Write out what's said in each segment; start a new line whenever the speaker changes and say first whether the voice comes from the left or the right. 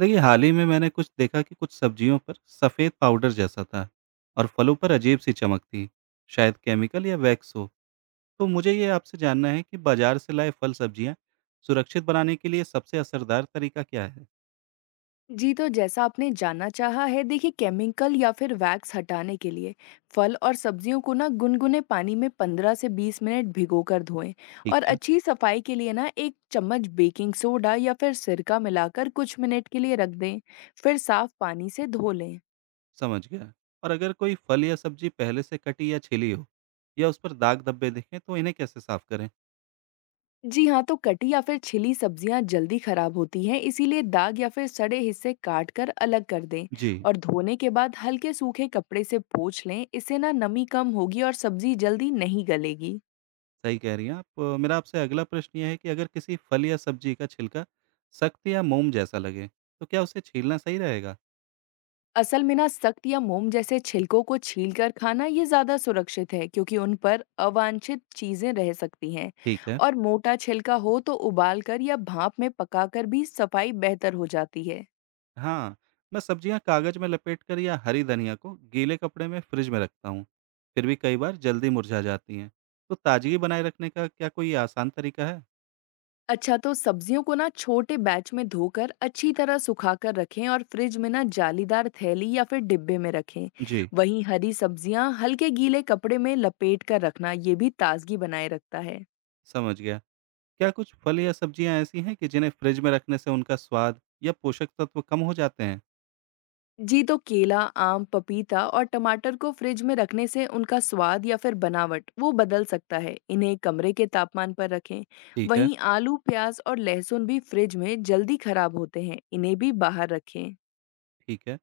right: देखिए, हाल ही में मैंने कुछ देखा कि कुछ सब्जियों पर सफ़ेद पाउडर जैसा था और फलों पर अजीब सी चमक थी, शायद केमिकल या वैक्स हो। तो मुझे ये आपसे जानना है कि बाजार से लाए फल सब्जियां सुरक्षित बनाने के लिए सबसे असरदार तरीका क्या है?
left: जी, तो जैसा आपने जानना चाहा है, देखिए केमिकल या फिर वैक्स हटाने के लिए फल और सब्जियों को ना गुनगुने पानी में 15 से 20 मिनट भिगोकर धोएं।
right: ठीक
left: और
right: है,
left: अच्छी सफाई के लिए ना एक चम्मच बेकिंग सोडा या फिर सिरका मिलाकर कुछ मिनट के लिए रख दें, फिर साफ पानी से धो लें।
right: समझ गया। और अगर कोई फल या सब्जी पहले से कटी या छिली हो या उस पर दाग धब्बे दिखें तो इन्हें कैसे साफ करें?
left: जी हाँ, तो कटी या फिर छिली सब्जियां जल्दी खराब होती हैं, इसीलिए दाग या फिर सड़े हिस्से काट कर अलग कर दें।
right: जी,
left: और धोने के बाद हल्के सूखे कपड़े से पोंछ लें, इससे ना नमी कम होगी और सब्जी जल्दी नहीं गलेगी।
right: सही कह रही हैं आप। मेरा आपसे अगला प्रश्न यह है कि अगर किसी फल या सब्जी का छिलका सख्त या मोम जैसा लगे तो क्या उसे छीलना सही रहेगा?
left: असल में ना सख्त या मोम जैसे छिलकों को छीलकर खाना ये ज्यादा सुरक्षित है क्योंकि उन पर अवांछित चीजें रह सकती हैं।
right: ठीक है।
left: और मोटा छिलका हो तो उबालकर या भाप में पकाकर भी सफाई बेहतर हो जाती है।
right: हाँ, मैं सब्जियाँ कागज में लपेटकर या हरी धनिया को गीले कपड़े में फ्रिज में रखता हूँ। फिर भी कई बार जल्दी मुरझा जाती हैं। तो ताजगी बनाए रखने का क्या कोई आसान तरीका है?
left: अच्छा, तो सब्जियों को ना छोटे बैच में धोकर अच्छी तरह सुखाकर रखें और फ्रिज में ना जालीदार थैली या फिर डिब्बे में रखें।
right: जी,
left: वहीं हरी सब्जियां हल्के गीले कपड़े में लपेट कर रखना ये भी ताजगी बनाए रखता है।
right: समझ गया। क्या कुछ फल या सब्जियाँ ऐसी हैं कि जिन्हें फ्रिज में रखने से उनका स्वाद या पोषक तत्व कम हो जाते हैं?
left: जी, तो केला, आम, पपीता और टमाटर को फ्रिज में रखने से उनका स्वाद या फिर बनावट वो बदल सकता है। इन्हें कमरे के तापमान पर रखें।
right: ठीक है,
left: वहीं आलू, प्याज और लहसुन भी फ्रिज में जल्दी खराब होते हैं। इन्हें भी बाहर रखें।
right: ठीक है।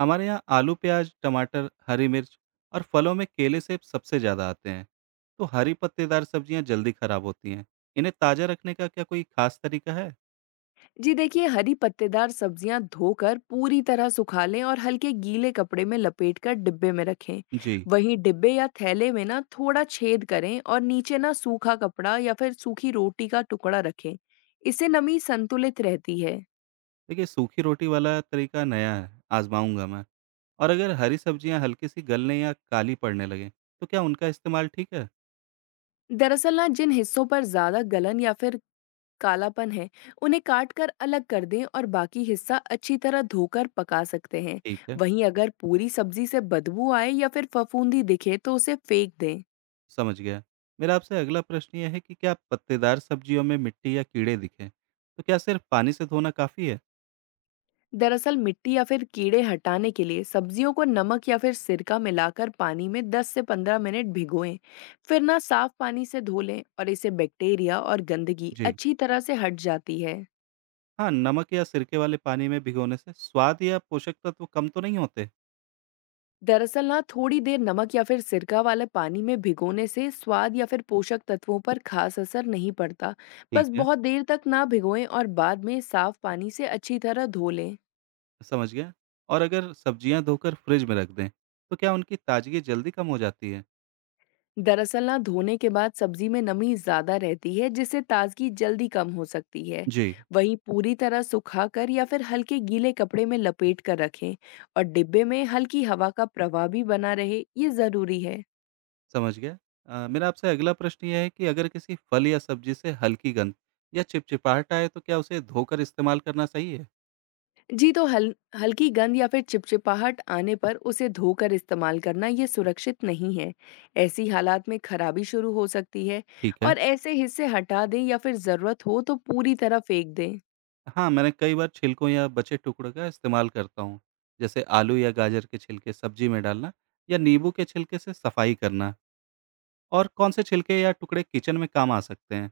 right: हमारे यहाँ आलू, प्याज, टमाटर, हरी मिर्च और फलों में केले, सेब सबसे ज़्यादा आते हैं। तो हरी पत्तेदार सब्जियाँ जल्दी खराब होती हैं। इन्हें ताज़ा रखने का क्या कोई खास तरीका है?
left: जी देखिए, हरी पत्तेदार सब्जियां धोकर पूरी तरह सुखा लें और हल्के गीले कपड़े में लपेटकर डिब्बे में रखें।
right: जी।
left: वहीं डिब्बे या थैले में ना थोड़ा छेद करें और नीचे ना सूखा कपड़ा या फिर सूखी रोटी का टुकड़ा रखें। इससे नमी संतुलित रहती है।
right: देखिए, सूखी रोटी वाला तरीका नया है, आज़माऊँगा मैं। और अगर हरी सब्जियाँ हल्की-सी गलने या काली पड़ने लगें, तो क्या उनका इस्तेमाल ठीक है?
left: दरअसल ना जिन हिस्सों पर ज्यादा गलन या फिर कालापन है उन्हें काट कर अलग कर दें और बाकी हिस्सा अच्छी तरह धोकर पका सकते हैं।
right: ठीक है,
left: वहीं अगर पूरी सब्जी से बदबू आए या फिर फफूंदी दिखे तो उसे फेंक दें।
right: समझ गया। मेरा आपसे अगला प्रश्न ये है कि क्या पत्तेदार सब्जियों में मिट्टी या कीड़े दिखें, तो क्या सिर्फ पानी से धोना काफ़ी है?
left: दरअसल मिट्टी या फिर कीड़े हटाने के लिए सब्जियों को नमक या फिर सिरका मिलाकर पानी में 10 से 15 मिनट भिगोएं। फिर ना साफ पानी से धो लें और इससे बैक्टीरिया और गंदगी
right: जी।
left: अच्छी तरह से हट जाती है।
right: हाँ, नमक या सिरके वाले पानी में भिगोने से स्वाद या पोषक तत्व कम तो नहीं होते?
left: दरअसल ना थोड़ी देर नमक या फिर सिरका वाले पानी में भिगोने से स्वाद या फिर पोषक तत्वों पर खास असर नहीं पड़ता।
right: ठीक
left: बस
right: है,
left: बहुत देर तक ना भिगोएं और बाद में साफ पानी से अच्छी तरह धो लें।
right: समझ गया। और अगर सब्जियाँ धोकर फ्रिज में रख दें, तो क्या उनकी ताज़गी जल्दी कम हो जाती है?
left: दरअसल ना धोने के बाद सब्जी में नमी ज्यादा रहती है जिससे ताजगी जल्दी कम हो सकती है।
right: जी।
left: वहीं पूरी तरह सुखा कर या फिर हल्के गीले कपड़े में लपेट कर रखें और डिब्बे में हल्की हवा का प्रवाह भी बना रहे ये जरूरी है।
right: समझ गया। मेरा आपसे अगला प्रश्न ये है कि अगर किसी फल या सब्ज़ी से हल्की गंध या चिपचिपाहट आए तो क्या उसे धोकर इस्तेमाल करना सही है?
left: जी, तो हल हल्की गंध या फिर चिपचिपाहट आने पर उसे धोकर इस्तेमाल करना ये सुरक्षित नहीं है। ऐसी हालात में खराबी शुरू हो सकती है
right: ठीक है।
left: और ऐसे हिस्से हटा दें या फिर ज़रूरत हो तो पूरी तरह फेंक दें।
right: हाँ, मैंने कई बार छिलकों या बचे टुकड़ों का इस्तेमाल करता हूँ। जैसे आलू या गाजर के छिलके सब्जी में डालना या नींबू के छिलके से सफाई करना। और कौन से छिलके या टुकड़े किचन में काम आ सकते हैं?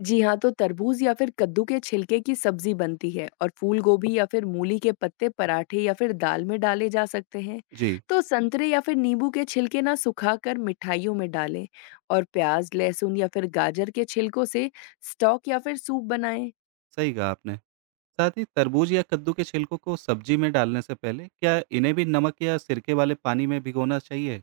left: जी हाँ, तो तरबूज या फिर कद्दू के छिलके की सब्जी बनती है और फूल गोभी या फिर मूली के पत्ते पराठे या फिर दाल में डाले जा सकते हैं।
right: जी,
left: तो संतरे या फिर नींबू के छिलके ना सुखाकर मिठाइयों में डालें और प्याज, लहसुन या फिर गाजर के छिलकों से स्टॉक या फिर सूप बनाएं।
right: सही कहा आपने। साथ ही तरबूज या कद्दू के छिलकों को सब्जी में डालने से पहले क्या इन्हें भी नमक या सिरके वाले पानी में भिगोना चाहिए?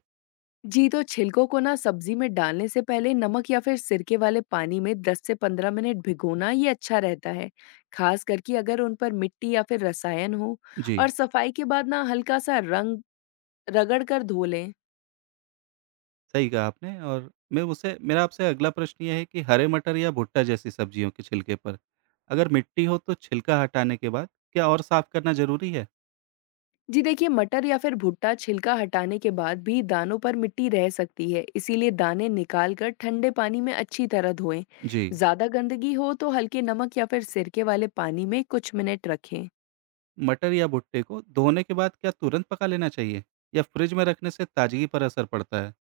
left: जी, तो छिलकों को ना सब्जी में डालने से पहले नमक या फिर सिरके वाले पानी में 10 से 15 मिनट भिगोना ये अच्छा रहता है, खास करके अगर उन पर मिट्टी या फिर रसायन हो।
right: जी।
left: और सफाई के बाद ना हल्का सा रंग रगड़ कर धो लें।
right: सही कहा आपने और मैं उसे मेरा आपसे अगला प्रश्न ये है कि हरे मटर या भुट्टा जैसी सब्जियों के छिलके पर अगर मिट्टी हो तो छिलका हटाने के बाद क्या और साफ करना जरूरी है?
left: जी देखिए, मटर या फिर भुट्टा छिलका हटाने के बाद भी दानों पर मिट्टी रह सकती है, इसीलिए दाने निकाल कर ठंडे पानी में अच्छी तरह धोएं।
right: जी,
left: ज्यादा गंदगी हो तो हल्के नमक या फिर सिरके वाले पानी में कुछ मिनट रखें।
right: मटर या भुट्टे को धोने के बाद क्या तुरंत पका लेना चाहिए या फ्रिज में रखने से ताजगी पर असर पड़ता है?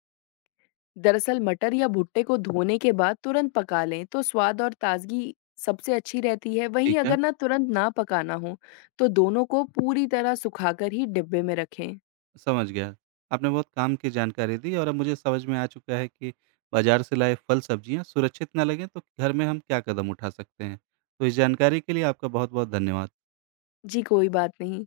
left: दरअसल मटर या भुट्टे को धोने के बाद तुरंत पका लें तो स्वाद और ताजगी सबसे अच्छी रहती है। वहीं
right: ठीक है,
left: अगर ना तुरंत ना पकाना हो तो दोनों को पूरी तरह सुखाकर ही डिब्बे में रखें।
right: समझ गया। आपने बहुत काम की जानकारी दी और अब मुझे समझ में आ चुका है कि बाजार से लाए फल सब्जियां सुरक्षित ना लगें तो घर में हम क्या कदम उठा सकते हैं। तो इस जानकारी के लिए आपका बहुत-बहुत धन्यवाद।
left: जी, कोई बात नहीं।